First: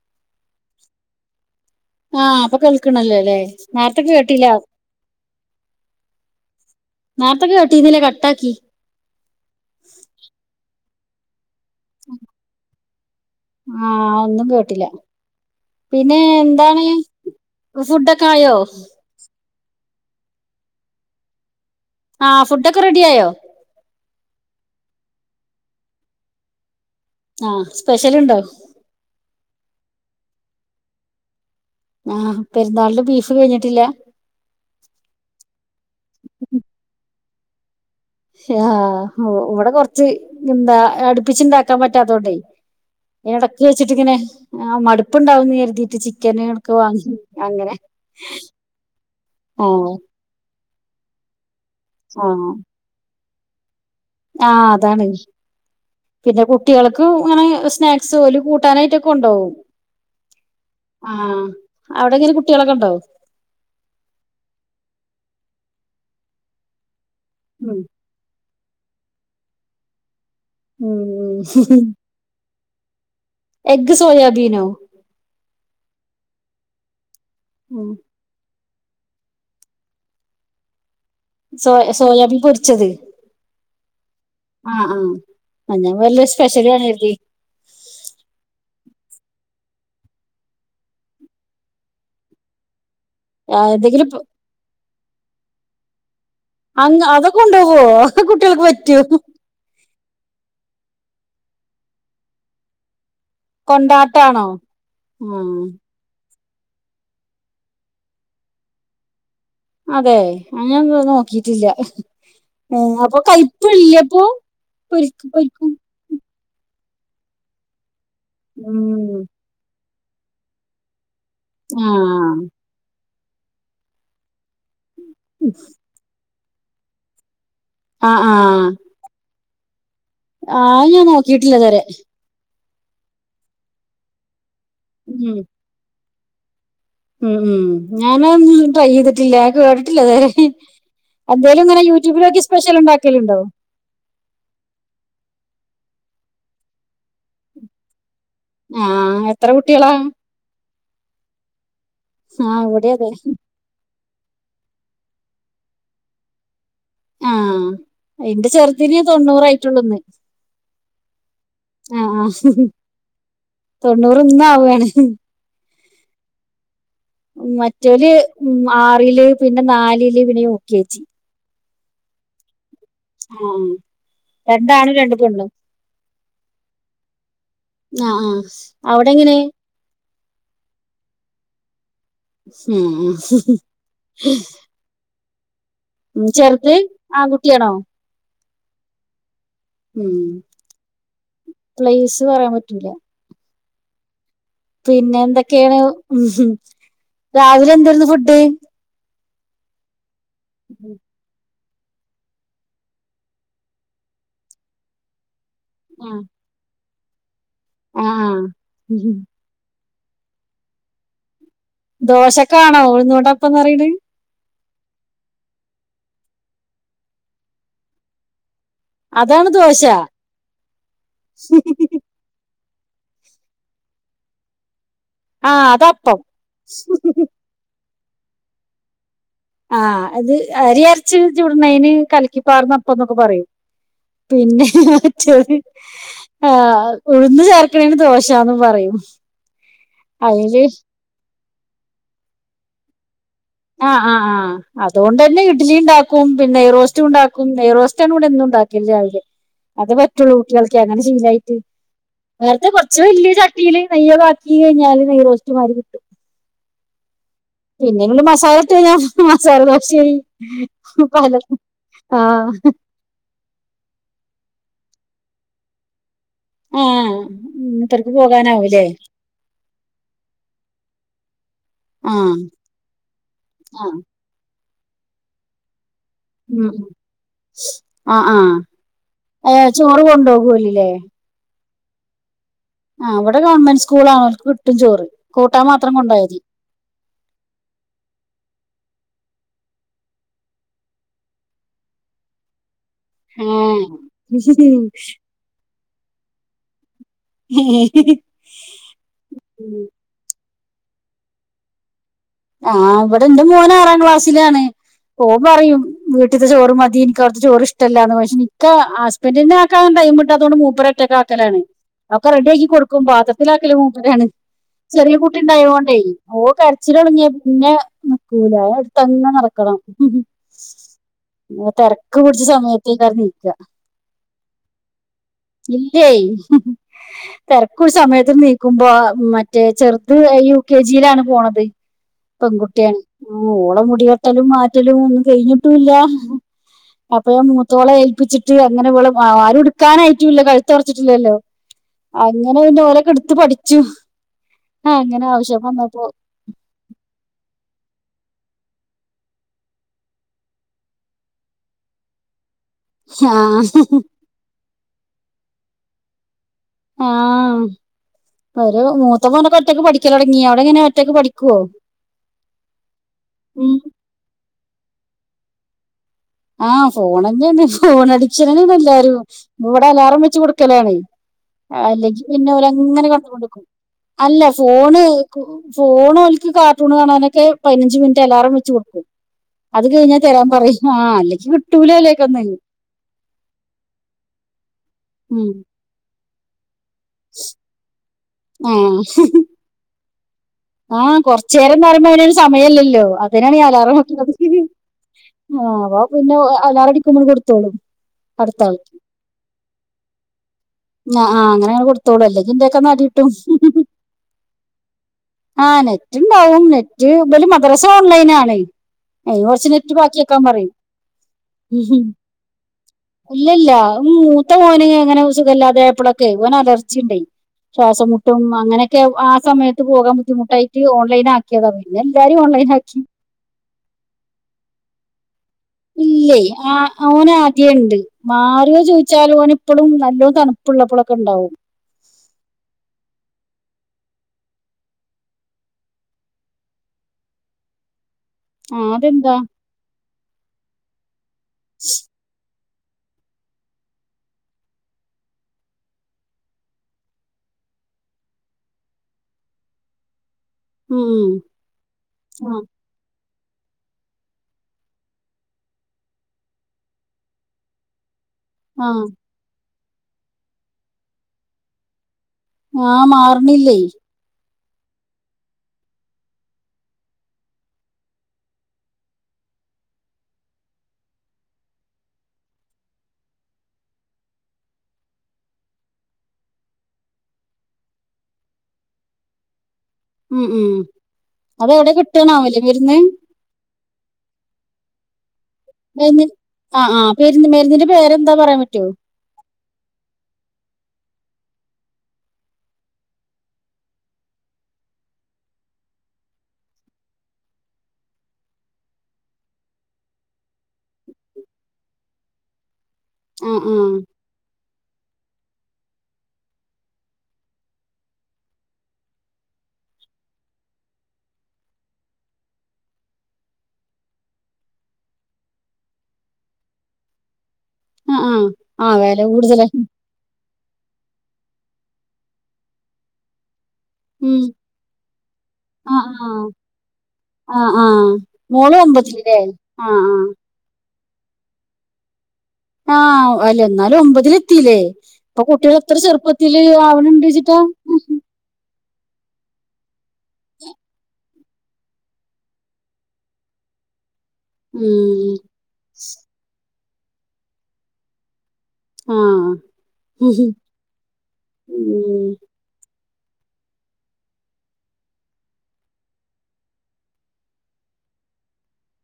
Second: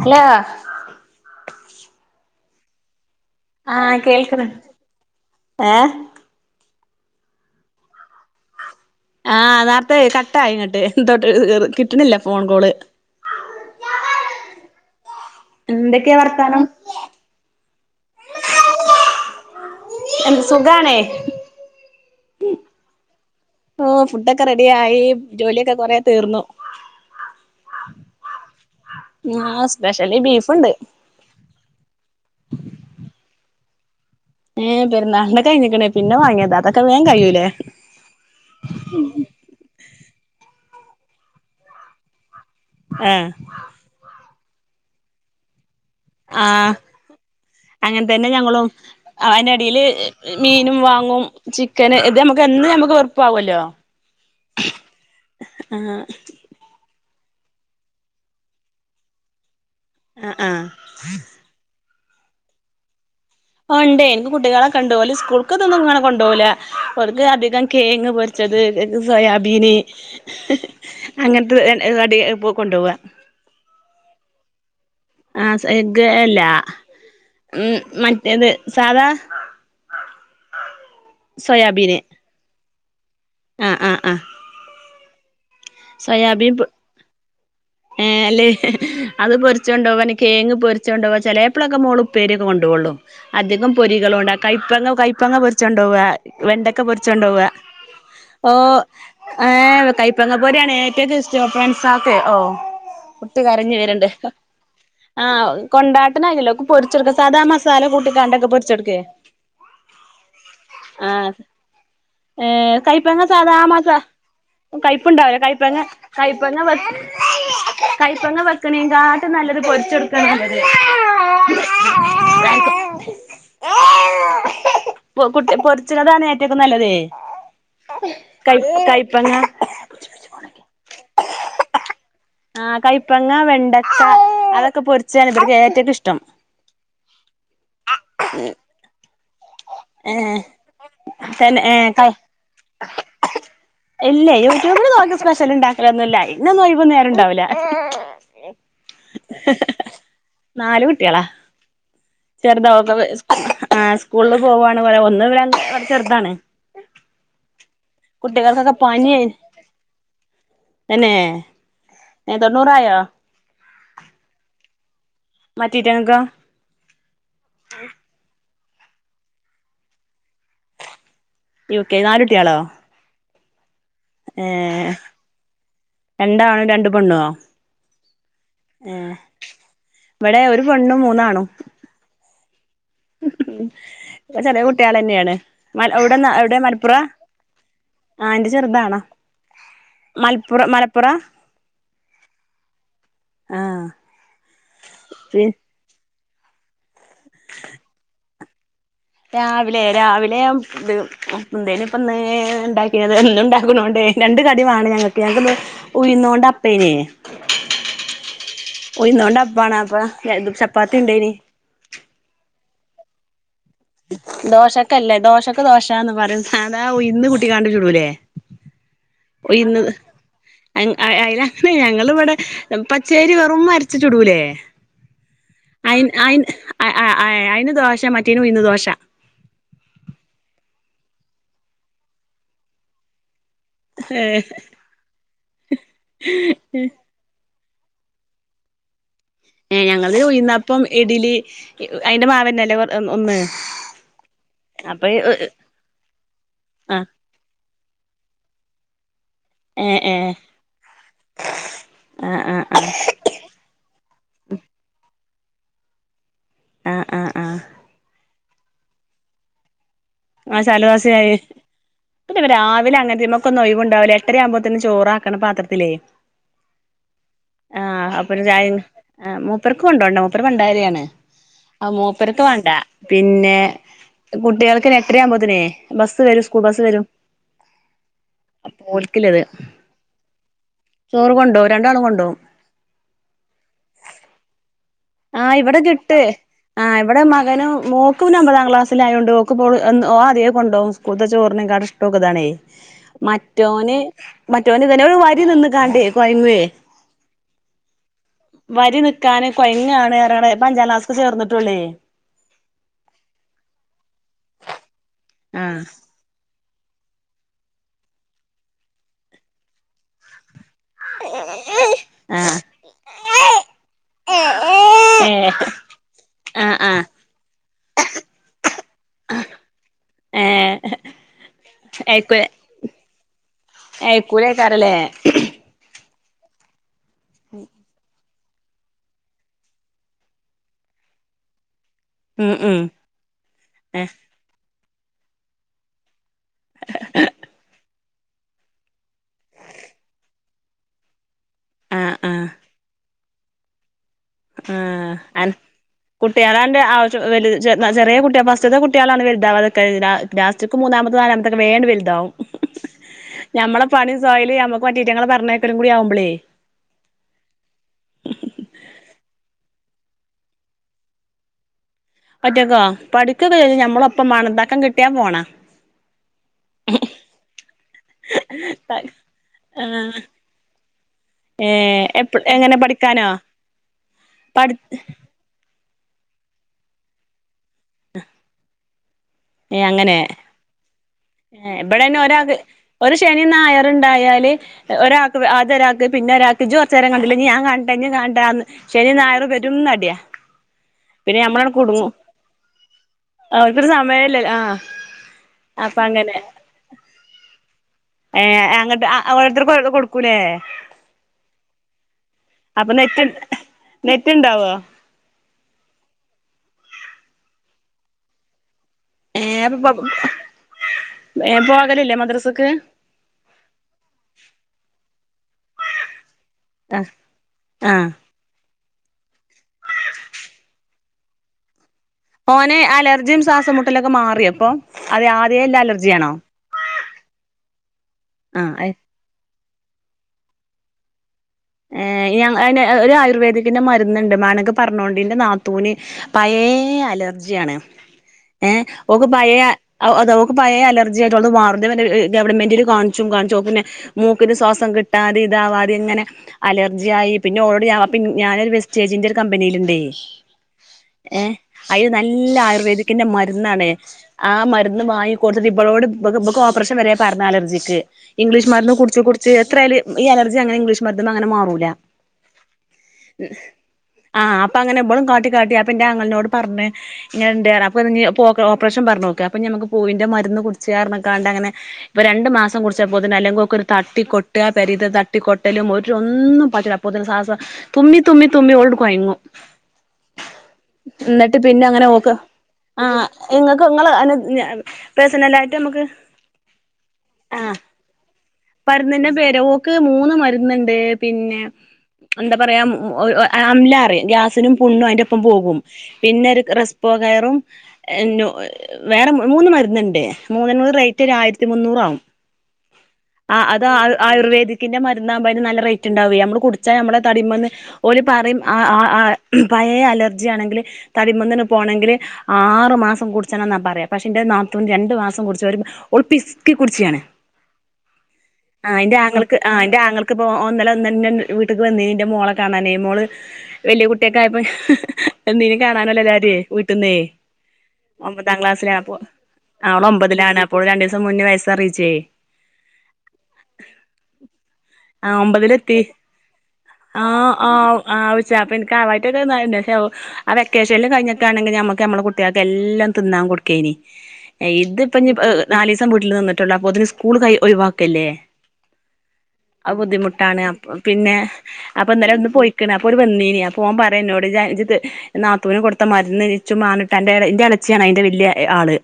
Hello ആഹ് അപ്പൊ കേൾക്കണല്ലോ അല്ലേ നേരത്തേക്ക് കേട്ടീല്ല ഏ നേരത്തെ കേട്ടീരുന്നില്ല കട്ടാക്കി ആഹ നേരത്തെ കട്ടായിങ്ങോട്ട് എന്തോട്ട് കിട്ടണില്ല ഫോൺ കോള് ആഹ ഒന്നും കേട്ടില്ല എന്തൊക്കെയാ പിന്നെ വർത്താനം എന്താണ് സ് ഫുഡൊക്കെ ആയോ എന്ത്‌ സുഖാണേ ആഹ് ഫുഡൊക്കെ റെഡി ആയോ ഓ ഫുഡൊക്കെ റെഡി ആയി ജോലിയൊക്കെ കൊറേ തീർന്നു ആഹ് സ്പെഷ്യൽ ഉണ്ടോ ആഹ് സ്പെഷ്യല് ബീഫുണ്ട് ആഹ പെരുന്നാളിന്റെ ബീഫ് കഴിഞ്ഞിട്ടില്ല ഏ പെര്ന്നാൾന്റെ കഴിഞ്ഞിക്ക്ണ് പിന്നെ വാങ്ങിയത അതൊക്കെ വേ കഴിയൂലെ ആഹ് ഓ ഇവിടെ കൊറച്ച് എന്താ അടുപ്പിച്ച് ഇണ്ടാക്കാൻ പറ്റാത്തോണ്ടേ ഏഹ് ഇടക്ക് വെച്ചിട്ടിങ്ങനെ ആ മടുപ്പുണ്ടാവന്ന് കരുതീ ആഹ് അങ്ങൻ തന്നെ ഞങ്ങളും അയ്‌ന്റെടിൽ ആഹ് മീ നും വാങ്ങും ചിക്കന് ഇത് നമ്മക്ക് എന്ന് നമ്മുക്ക് വെറപ്പാവുല്ലോ ആഹ അതാണ് പിന്നെ കുട്ടികള്ക്ക് അങ്ങനെ സ്നാക്സ് ഓലു കൂട്ടാനായിട്ടൊക്കെ കൊണ്ടോവും ആ ആഹ അവിടെങ്കിലും കുട്ടികളൊക്കെ ഉണ്ടോ ആ ഉണ്ടേ എനിക്ക് കുട്ടികളെ ഇണ്ട് ഓല് സ്കൂൾക് ഇതൊന്നു അങ്ങനെ കൊണ്ടോല ഓല്ക് അധികം ഉം കേങ്ങ് പൊരിച്ച ച്ചത് സോയാബീന് ഹ്ഹ്‌ ഉം അങ്ങനത്തെ [unintelligible] കൊണ്ടോവാ എഗ് സോയാബീനൊ ആ എഗ്ഗ് അല്ല ഉം മറ്റേത് സാധാ സോ സോയാബീൻ പൊരിച്ചത് ആ ആ ആ ആഹ് ആ അ ഞാൻ വല്യ പൊ സ്പെഷ്യലാന്ന് കരുതി ഏഹ് അല്ലേ അത് പൊരിച്ച് കൊണ്ട്പോവാ കേങ് പൊരിച്ച കൊണ്ട്പോവാ ചെലേപ്പോളൊക്കെ മോള് ഉപ്പേരി ഒക്കെ കൊണ്ട്പോള്ളു ആ അധികം എന്തെങ്കിലും പൊരികളുംണ്ട കൈപ്പങ്ങ കൈപ്പങ്ങ പൊരിച്ചുണ്ടോവാ വെണ്ടെക്ക അങ്ങ് പൊരിച്ചോണ്ട് അതൊക്കെ പോവാ കൊണ്ടോവോ ഓ കുട്ടികൾക്ക് പറ്റോ ഏ കയപ്പങ്ങ പോരാണ് ക്കക്കസ്റ്റോ ഫ്രണ്ട്സക്കെഓ കുട്ടി കരഞ്ഞു വരണ്ട് കൊണ്ടാട്ടാണോ ആഹ ആഹ് കൊണ്ടാട്ടനായല്ലോ പൊരിച്ചെടുക്ക സാധാ മസാല കൂട്ടിക്കാണ്ടൊക്കെ പൊരിച്ചെടുക്കേ? അതെ അങ്ങനെന്നും ആഹ് നോക്കിട്ടില്ല ഏ അപ്പൊ കയ്പങ്ങ സാധാ മാസ കയ്പ്പില്ലേ അപ്പൊ പൊരിക്കും കയ്പ്പുണ്ടാവലേ പൊരിക്കും കയപ്പങ്ങ കയപ്പങ്ങ വ കൈപ്പെങ്ങ വെക്കണ ഉം കാട്ടും നല്ലത് പൊരിച്ച് കൊടുക്കണ നല്ലത് ആഹ് കുട്ടി പൊരിച്ചതാണ് ഏറ്റക്കെ നല്ലത് ആഹ ആഹ ഞാൻ നോക്കിട്ടില്ലേ ഇതരെ ആഹ കൈപ്പങ്ങ വെണ്ടക്ക അതൊക്കെ പൊരിച്ചാണ് ഉം ഇവർക്ക് ഏറ്റവു ഇഷ്ടം ഉം ഉം ഞാനന്നും ട്രൈ ചെയ്തിട്ടില്ലെ കേട്ടിട്ടില്ലതുവരെ ഏഹ് തന്നെ എന്തേലും ഏ ഇങ്ങനെ ക യൂട്യൂബിലോക്കി സ്പെഷ്യൽ ഉണ്ടാക്കൽ ഉണ്ടോ? ഇല്ലേ യൂട്യൂബില് നോക്കി സ്പെഷ്യൽ ഉണ്ടാക്കലൊന്നില്ല ഇന്നന്നോയിപ്പോ നേരണ്ടാവില്ല ആഹ എത്ര കുട്ടികളാ? നാല് കുട്ടികളാ ആഹ് ചെറുത ഇവിടെ അതെ [unintelligible] ആ സ്കൂളിൽ പോവുവാണ് പോല ഒന്ന് [unintelligible] ചെറുതാണ് ആഹ അയിന്റെ കുട്ടികൾക്കൊക്കെ ചെറുതിന് തൊണ്ണൂറായിട്ടുള്ളൂന്ന് എന്നെ ആഹ ആഹ തൊണ്ണൂർ ഇന്ന് ആവാണ് [unintelligible] മറ്റേല് ഉ ആറില് പിന്നെ നാലില് പിന്നെ യൂ കെ ജി യുക്കെ നാലുട്ടിയളോ? ആഹ ഏ രണ്ടണും രണ്ടു പെണ്ണോ. ആഹ ആ ഏ അവിടെങ്ങനെ. ഇവിടെ ഒരു പെണും മൂന്നാണും. ഉം ഉം ചെറയകുട്ട്യേലനെയാണ്. മ ഉം, എവിടെന്നാ എവിടെ ചെറുത് മലപ്പുറ ആൺകുട്ടിയാണോ ആ എന്റെ ചെറുതാണ്. ഉം പ്ലേസ് പറയാൻ പറ്റൂലാ. ആഹ. പിന്നെ എന്തൊക്കെയാണ് ഉമ്ഹ രാവിലെ എന്തായിരുന്നു ഫുഡ്. രാവിലെ രാവിലെ വി. ന്തേനി ഇപ്പ ഇണ്ടാക്കിയത് എന്നും ഉണ്ടാക്കണോണ്ടെ രണ്ട്കടിമാണം ഞങ്ങൾക്ക് ഞങ്ങക്കന്ന്. ഉയ്ന്നോണ്ട് അപ്പനെ. ആഹ. അപ്പ രണ്ടും ചപ്പാത്തി ഇണ്ടേനി. ദോശക്കാണോ ഉഴന്നോണ്ട്‌ അപ്പന്ന് പറയണെ. ദോഷക്കല്ല ദോശക് ദോശന്ന് പറയും സാധാ ഉയ്ന്ന് കൂട്ടിങ്ങാട്ട്ചുടുല്ലേ. അതാണ് ഉയന്ന് ദോശ ആ അയനാത്ത് ഞങ്ങൾ ഇവിടെ. പച്ചേരി വെറും അരച്ച്ചുടൂലേ. ആഹ് അയിന് അതപ്പം അയിന് ആ അയിന് ദോശ മറ്റേനു ഉയന്ന് ദോശ. ആഹ അത് അരി അരച്ച് ചുടുണെന് കലിക്കിപ്പാർന്നപ്പന്നൊക്കെ പറയും. പിന്നെ ചെ ആ ഉഴന്ന് ചേർക്ക. ന് ദോഷാന്ന് പറയും. ഏ ഞങ്ങള് അയില് ഉയന്നപ്പം ഇഡലി അയിന്റെ മാവന്നല്ലേ ഒന്ന്. ആഹ് ആ ആ് അപ്പൊ അതുകൊണ്ടന്നെ ഇഡലി ഇണ്ടാക്കും പിന്നെ ആ നെയ്റോസ്റ്റ് ഇണ്ടാക്കും നെയ്റോസ്റ്റാണ് ഇവിടെന്നുണ്ടാക്ക. ഏ അത് ഏ പറ്റുള്ളൂ കുട്ടികൾക്ക് അങ്ങനെ ശീലായിട്ട്. ആ ആ നേരത്തെ ആ കൊറച്ച് വല്യചട്ടീല് നെയൊക്കെ ആക്കി കഴിഞ്ഞാല് നെയ്യറോസ്റ്റ്മാരി കിട്ടും. ആ ആ. പിന്നെണ്ട് മസാലട്ടയിഞ്ഞ മസാല. ദോശയായി ആഹ പല മസാലോഷായി ആ പിന്നെ രാവിലെ അങ്ങനെത്തൊക്കൊന്നും ഒഴവണ്ടാവില്ല എട്ടരയാവുമ്പോ. ത്തിന് ചോറാക്കണം പാത്രത്തിലേ. ആ ആഹ മൂപ്പർക്ക് അപ്പ പോകാനാവൂലേ മൂപ്പർക്കും കൊണ്ടോണ്ട മൂപ്പർ പണ്ടാരയാണ്.. ആ മൂപ്പരക്ക വേണ്ട പിന്നെ ആ കുട്ട്യേൾക്ക് എട്ടരയാമ്പതിനേ. ബസ്സ് വരും ഉസ്കൂൾ ബസ്സ് വരും. ആഹ ആഹ അപ്പോൽക്കില്ലത് ഏ ചോറ് കൊണ്ടോവോൽ ല്ലേ. ചോറ് കൊണ്ടോവും രണ്ടാളും കൊണ്ടോവും. ആ ഇവിടെ ടെ ഗവൺമെന്റ് സ്കൂളാണ്. കിട്ടും ചോറ് ആഹ് കൂട്ടാൻ ഇവിടെ മാത്രം കിട്ട് കൊണ്ടുപോയാൽ മതി ആ ഇവിടെ മകനും മോ നൂഒമ്പതാം ക്ലാസിലായോണ്ട്‌ ഓക്കപ്പോ പോ ഓ അതെ കൊണ്ടോക ഉസക്കുത്തേ ചോറിനേക്കാട്ടിലും ഇഷ്ടോകിതാണെ. ആ മറ്റോന് മറ്റോന് ഇവന് വരി നിന്ന്ക്കാണ്ടേ കൊഴങ്ങുവേ. വരി നിക്കാൻ കൊയ്. ഉം. ണറിയാ ഇപ്പോ അഞ്ചംക്ലാസ്ക്ക് ചേർന്നിട്ടുള്ളേ. ആഹ് ഇവിടെ എന്റെ മോന് ആറാം ക്ലാസ്സിലാണ് പോ ഓൻ പറയും ആഹ് വീട്ടിലത്തെ ചോ റ് മതി എനിക്കടത്തെ ചോർ ഇഷ്ടല്ലാന്ന് പക്ഷേനിക്ക ഹസ്ബന്റിനാക്കാൻ ടൈം കിട്ടാത്തൊടെ മൂ മൂപ്പരറ്റക്ക ആക്കലാണ് അവക്ക് റെഡിയ ആഹ് ആക്കി കൊടുക്കും പാത്രത്തില ആക്കല് മൂപ്പരാണ്. ചെറിയ ഏഹ് കുട്ടിണ്ടായോണ്ടേ ഓൻ ആഹ് ആഹ് കരച്ചിലൊടങ്ങിയപ്പോ പിന്നെ നക്കൂല എടുത്തങ്ങനടക്കണം. ഏഹ് നെ തെരക്ക് പിടിച്ച സമയത്തെകെനി. ആയികുലെരാക്കും ലെ. ഹയ് തെരകുടിച്ചേ സമയത്ത നീ- ക്കുമ്പോ മറ്റേ ചെറുത് യു കെ ജി യിലാണ് പോണത്. ഉം ഉം പെൺകുട്ടിയാണ് ഓള ഏഹ് മുടികെട്ടലും മാറ്റലും ഒന്നും കഴിഞ്ഞിട്ടുല്ല. അപ്പ മൂത്തോള ആ..... ഉപ്പിച്ചിട്ട് അങ്ങനെ പോ ആരുംടുക്കാനായിട്ട ഇല്ല കഴുത്തുറച്ചിട്ടില്ലല്ലോ....... ആഹ് അങ്ങനെ അന്ന ഓരൊക്കെ എടുത്ത് പഠിച്ചു....... ആ, അങ്ങനെ ആ ആവശ്യം വന്നപ്പോ കുട്ടിയാണ്ന്റെ.. വലു ചെറിയ കുട്ടിയ ഫസ്ത്തെ കുട്ടികളാണ് വലുതാവും അതെ ലാസ്റ്റിക്ക് മൂന്നാമത്തെ നാലാമത്തൊക്കെ വേണ്ട വലുതാവും..... ആ ഞമ്മള പണി സോയല് ഞമ്മക്ക് മറ്റേറ്റങ്ങൾ പറഞ്ഞേക്കലും കൂടി ആവുമ്പളേ..... ആഹ ഒരു മൂത്ത പോ..... ഒറ്റക്ക് പഠിക്കാടങ്ങിയ അവിടെ ഇങ്ങനെ ഒറ്റയ്ക്ക് പഠിക്കുവോ...... ഒറ്റക്കോ പഠിക്കക്കെ ഉം. ഞമ്മളൊപ്പം മണന്താക്കം കിട്ടിയാൻ പോണ.... ആഹ ഫോണന്നെയന്നെ ഫോണടിച്ച എല്ലാരും ഇവിടെ അലാറം ആഹ് വെച്ച് കൊടുക്കലാണ ഏഹ് അല്ലെങ്കി എപ്പ പിന്നെ ഒരു എങ്ങനെ അങ്ങനെ കണ്ട പഠിക്കാനോ കൊടുക്കും അല്ല പഠി ഫോണ് പോൺ ലക്ക് കാർട്ടൂൺ കാണാനൊക്കെ പതിനഞ്ച് മിനിറ്റ് അലാറം വെച്ച് കൊടുക്കും അത് കഴിഞ്ഞ തരാൻ പറയും ആ അല്ലെങ്കിൽ ഇവിടെ തന്നെ കിട്ടൂലല്ലേക്കൊന്ന് ഒരാൾക്ക് ഒരു ശനിയ നായർുണ്ടായാല് ഒരാൾക്ക് ഉം ആതൊരാൾക്ക് പിന്നെ രാഖിജു കുറച്ചു നേരം കണ്ടില്ല ഞാൻ കണ്ടട്ട ഇനി കാണ്ടട്ടാന്ന് ശനി ഞായർ വരും അടിയാ ആഹ് പിന്നെ കൊറു നമ്മളാണ് നേരംന്ന് കുടുങ്ങും പറുമ്പോൾ അനൊ സമയമല്ലോ അതിനെയാണഅലാറ [unintelligible] ആ ആ അപ്പൊ അ അങ്ങനെ പിന്നെ എല്ലാവര അടിക്കുമ്പോൾ കൊടുത്തോളും ഏ അടുത്ത ആൾ അങ്ങട്ട് ഓരോരുത്തർക്കും ഓരോന്ന് കൊടുക്കൂലേ ആ ആ അങ്ങനെെ കൊടുത്തോളൂ അല്ലെങ്കി ഇന്റെയൊക്കെ അപ്പൊ നെറ്റ് മടിയിട്ടും ഹി ഹി നെറ്റ് ഇണ്ടാവോ ആഹ നെറ്റ് പോവും നെറ്റ് മദ്രാസ ഓൺലൈൻ ആണ് ഏയ് ഏ അപ്പൊ കുറച്ചിനെറ്റ് ബാക്കിയൊക്കാൻ പറയും. ഏ പോകലില്ലേ മദ്രസക്ക് ഇല്ല ഇല്ല മൂത്ത പോന എങ്ങനെ സുഖല്ലാതെ എപ്പഴൊക്കെ ഓൻ അലർജി ആ ഉണ്ടായി ആ ശ്വാസംമുട്ടും അങ്ങനെയൊക്കെ ആ സമയത്ത് പോകാൻ ബുദ്ധിമുട്ടായിട്ട് ഓൺലൈൻ ആക്കിയത ഓനെ അലർജിയും ശ്വാസംമുട്ടലൊക്കെ മാറി അപ്പൊ അത ആദ്യ എല്ല അലർജിയ ആണോ അവന്ആദ്യണ്ട് മാറോ അത് ചോദിച്ചാലും ഓൻ ഇപ്പോളും നല്ല തണുപ്പുള്ളപ്പോഴൊക്കെ ഉണ്ടാവും..... ഏർ ഞ ഒരു ആയുർവേദിക്കിന്റെ മരുന്ന്ണ്ട് മേനക് പറഞ്ഞോണ്ട്ന്റെ നാത്തൂന്. പയേ ഏ അലർജിയാണ്...... ഏ ആ ഓക്ക് അതെന്താ പഴയ [unintelligible] ഓക്ക് പഴയ അലർജി ആയിട്ട് ഒള്ളത് [unintelligible] ഗവൺമെന്റിൽ കാണിച്ചും കാണിച്ചു. പിന്നെ ഓക്ക് മൂക്കിന് ശ്വാസം കിട്ടാതെ. ഇന്താവതിം അലർജിയ ആയി പിന്നെ ഒള്ളോട്ട് ഞാൻ പി ഞാനൊരു വെസ്റ്റേജിന്റെ ഒരു കമ്പനില്ല്ണ്ടേ..... ഉം ഏ അതിൽ ആ നല്ല. ആയുർവേദിക്കിന്റെമ മരുന്നണ്, ആ മരുന്ന് വാങ്ങി കൊടുത്തട്ട് ഇളോട്ക്ക്. ഇബക്ക് ഓപ്പറേഷൻ വരെ പറഞ്ഞന്നാണ് അലർജിക്ക്. ഇംഗ്ലീഷ് ആ മരും കുടിച്ച് കുടിച്ച്. എത്രയായലിം ഈ അലർജി അങ്ങനെഇംഗ്ലീഷ് മരുന്നും അങ്ങനെ മാറൂല ആഹ മാറണില്ലേ...... അപ്പോ, അങ്ങനെഇബളും കാട്ടിക്കട്ടി. അപ്പോ എന്റെ അങ്ങളിനോട് പറ ഇങ്ങന്നെണ്ട അപ്പനി ഓക്ക് ഓപ്പറൻ പറഞ്ഞു, ഓക്ക് അപ്പോനി. പൂവിന്റെമരുന്ന്, കുടിച്ചർന്ന്കാണ്ട് അങ്ങനെ ഇപ്പൊ രണ്ട് മാസം കുച്ചപ്പോത്തിന്ന് അല്ലെങ്കക്കെ ഒരു തട്ടി കൊട്ട. പേരിതേ തട്ടിക്കൊട്ടലും. ഒ ഒന്നും പറ്റൂല്ല അപ്പോന്ന സസം തുമ്പി തുമ്പി തുമ്പി ഉള്ങ്ങ്ണ്ട് കോയങ്ങും..... ഉം ഉം. എന്നിട്ട് അത് പിന്നെ എവിടെ അങ്ങനെ ഓക്ക് കിട്ടണാവല്ലേ മരുന്ന് അ ഇങ്ങക്ക് ഇങ്ങള് ഇ [unintelligible] പേഴ്സണലയിട്ട് നമ്മക്ക്. മരുന്ന് ആ ആ മരുന്ന് ആഹ മരുന്നിന്റെ പേരെന്താ പറയാൻ പറ്റുമോ മരുന്നിന്റെ പേരോ, വോക്ക് മൂന്ന് മരുന്നുണ്ട്..... പിന്നെ.. എന്താ പറയാ [unintelligible] അംല്ല, റ ഗ്യാസിനും പുണ്ണും അതിന്റെ ഒപ്പം പോകും പിന്നെ. ഒരു റെപ്പോ [unintelligible] വേറെ മൂന്ന് മരുരുന്നുണ്ട് മൂന്നിനുടെ റേറ്റ് ആയിരത്തി മുന്നൂറ വും. ആഹ് അത ആ ആയുർവേദി...... ന്റെ മരുന്നകുമ്പോഅതിന്ന്, നല്ല റേറ്റ് ഉണ്ടാവേ. നമ്മള് കുടിച്ചാൽ നമ്മളെ തടിമന്ന് ഒല്ല്പറയും. അ അ പയേ അലർജി ആണെങ്കിൽ തടിമുന്നിന് പോകണെങ്കില്ല് ആറ്മാസം കുടിച്ചണന്ന പറയ പക്ഷേ എന്റെ നാത്തൂ രണ്ടു മാസം കുടിച്ച അവൾ പിസ്ക്കി കുടിച്ചിയാണ്....... ആ ആ ആ ആഹ് എന്റെ വില ആങ്ങൾക്ക് കൂടുതലാ ആ് എന്റെ ആങ്ങൾക്ക് ഇപ്പോ ഒന്നല ഒന്നന്ന വീട്ടിലക്ക്, വന്നിനു തിൻ്റെ മോളെ കാണാനേ മോള്. വല്യ കുട്ടിയക്കെ ഉം ആയപ്പൊ വന്നിനു ആ ആ കാണാനല്ലാര് വീട്ട്ന്ന് ആ ആ ഒമ്പതാം മോള് ക്ലാസ്സിലാണ് അപ്പോ ഒമ്പതിലല്ലേ ആ അ ഓള് ഒമ്പതിലാണ് അപ്പോഓള് രണ്ടു ദിവസം മുന്നേ വയസ്സറിയിച്ചേ ആഹ അല്ല എന്നാലും ഒമ്പതില എത്തില്ലേ ആഹ് ഇപ്പൊ കുട്ടികൾ എത്ര ചെറുപ്പത്തിൽ അവന ഉണ്ടച്ചിട്ടാ ആ ആച്ചാ ഇച്ച് ആവയിട്ടൊക്കെ ആ വെക്കേഷനും കഴിഞ്ഞ [unintelligible] നമ്മക്ക്മ്മുടെ കുട്ടികൾക്ക് എല്ലാം തിാൻ കൊടുക്കേന് ഉം ഇതിപ്പൊ ഇ നാലിവസം വീട്ടിൽ നിന്നിട്ടുള്ളൂ അപ്പൊ അതിന് സ്കൂൾ കൈ ഒഴിവാക്കല്ലേ ആ ആഹ്, ഉം ബുദ്ധിമുട്ടാണ് അപ്പൊ പിന്നെഅപ്പോ, ഇന്നലെ ഒന്ന് പോയിക്ണ്. ഓല്, വന്നിനി അപ്പൊ ഓൻ പറയാ എന്നോട്, ഇജ്ജ് ജ്ജ നാത്തൂവിന് കൊടുത്ത മരുന്ന് ഇച്ചും മണട്ടോ, അന്റെ ന്റെ ഇളേച്ചിയാണ്. അന്റെ വെല്യ എഅള്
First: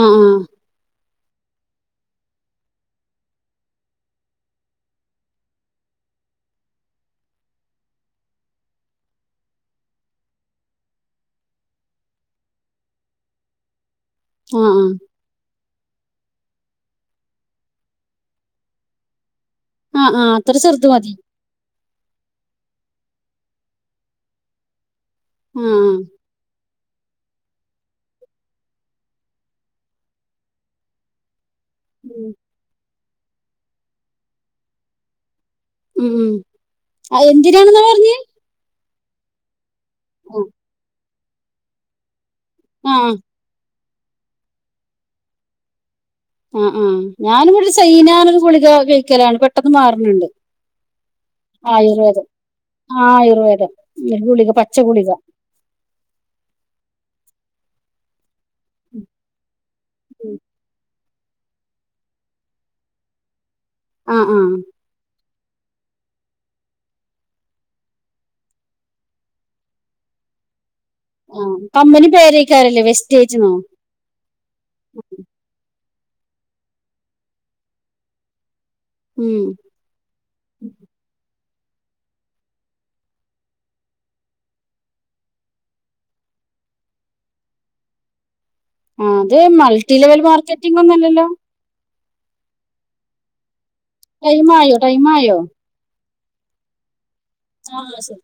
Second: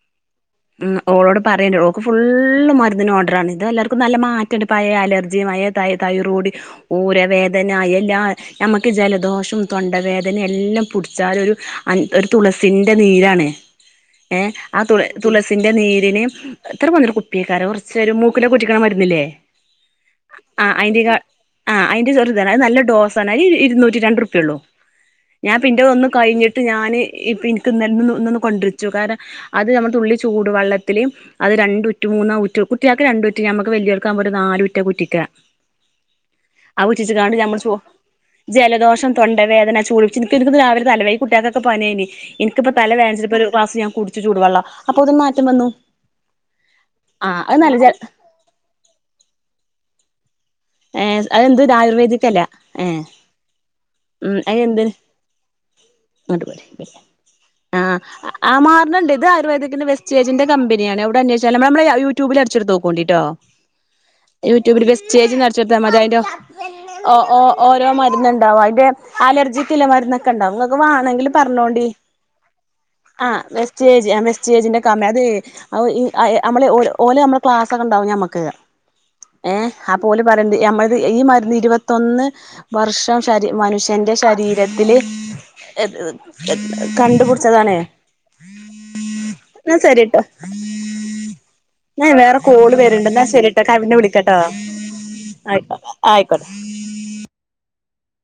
ആഹ് ആഹ് മം ഒള്ളോട്ട് പറെ ക്ക് ഫുള്ള്മരുന്നിന്ന്, കോണ്ട്രന്ന് ഇത് എല്ലർക്കും നല്ല മാറ്റെണ്ട്, പയേ അലർജി പയേ തൈ തൈറോടി ഊരവേദന, എല്ലാ നമുക്ക് ജലദോഷം തൊണ്ടവേദന എല്ലാം പിടിച്ചാലും ഒരു അ ഒരു, തുളസിന്റെ നിര്ണ് എ ആഹ് ആ ആഹ് തുള തുളസിന്റെ, നിര്ന്ന്. എത്ര, പ്പോന്നരു കുപ്പിക്കാരം. കുറച്ചൊരു മൂക്കിലോകേ ഒറ്റികുന്ന് മരുന്നില്ലേ. ആഹ് ആഹ് അത്ര ആ, ചെറുത് അയിന്റെ മതി ആ അയിന്റെ ചെറുതന്നെ. അത് നല്ലഡോസ് [unintelligible] ഇരുന്നൂറ്റി രണ്ട്പ്യ ഉള്ളൂ ഞാൻ ആഹ് പിന്നെ ഒന്ന് കഴിഞ്ഞിട്ട് ഞാന്. ഇ എനിക്ക് ഇന്ന് ഇന്ന് കൊണ്ടിരിച്ചു. കാര അത് നമ്മള് തുള്ളി ചൂട് വെള്ളത്തില്. അത്, രണ്ട് ഉറ്റ് ആഹ് മൂന്നൊ ഉറ്റ് കുട്ട്യക്ക് രണ്ട് ഉറ്റ് ഞമുക്ക് വല്യർക്ക് നാലുറ്റ് ക്കെറ്റിക്കാ. ഉം ഉം ആ ഉച്ചിച്ച് അത് ങ്ങണ്ട് ഞമ്മൾ ചോ എന്തിനാണെന്ന ജലദോഷം. തൊണ്ടവേദന, ച്ചു [unintelligible] എനിക്ക് രാവെ തല ഈ കുട്ട്യാകോക്കെ പഞ്ഞനി എനിക്കിപ്പോ തല ആഹ് വേദനി ച്ച് ഇപ്പോ രു ക്ലാസ് ഞ കുടിച്ചു ചൂടുവെള്ള അപ്പൊതനെ, മാറ്റം വന്നു. ആ ആ ആഹ് അത് ഞാനിവിടെ, നല്ല ജ സൈനാനൊരു ഗുളിക കഴിക്കലാണ് പെട്ടെന്ന് മാറണണ്ട്. ഏ, അതെന്ത് ആയുർവേദിക്കല്ല എ ആഹ് ആയുർവേദം ഒരു ഉം ഗുളിക പച്ച അതെന്ത് ഗുളിക അ [unintelligible] ല്ല ആ ആ മാറണണ്ട് ഇത് ആയുർവേദത്തിന്റെ വെസ്റ്റ്റ്റേജിന്റെ കമ്പനിയാണ് അന്വേഷ നമ്മ യൂട്യൂബിൽ അട്ചൊട്ത്തൊക്കേണ്ടിട്ടോ ആഹ് ആഹ് യൂട്യൂബിൽ വെസ്റ്റേജ് അ ചെുത്താ മതി അതിൻന്റെോ ഓ ഓ ഓരോ മരുന്ന് ഉണ്ടാവും അതിന്റെ അലർജിക്ക്ല്ലെ മരുന്നൊക്കെ ഉണ്ടാവും ങ്ങ ക്ക് വണെങ്കിൽ ആഹ് പറഞ്ഞോണ്ടി കമ്പനി പേരേക്കാരല്ലേ ആ വെസ്റ്റേജ്ന്നോ വെസ്റ്റേജ് ആ വെസ്റ്റേസ്ജൻ്റെ ക അത് അ അ ഒ നമ്മള് ഓലെ നമ്മള് ക്ലാസൊക്കെണ്ടാവും മ്മക്ക് ഉം ത് ഈനമ്മൾ ത് ഈ മരുന്ന് ഇരുപത്തൊന്ന് വർഷം ശര മനുഷ്യന്റെ ശരീരത്തില് എ ത്ത കണ്ടുപടിച്ചതണേ ആ അത് മൾട്ടി ലെവൽ മാർക്കറ്റിംഗ് ഒന്നുംല്ലല്ലോ വേറെ കോള് വര്ണ്ട് എന്നാ ശരിട്ടൊക്കെ അ പിന്നെ വിളിക്കട്ടോ ടൈം ആയോ ടൈം ആയോ ആയിക്കോട്ടെ ആ സരി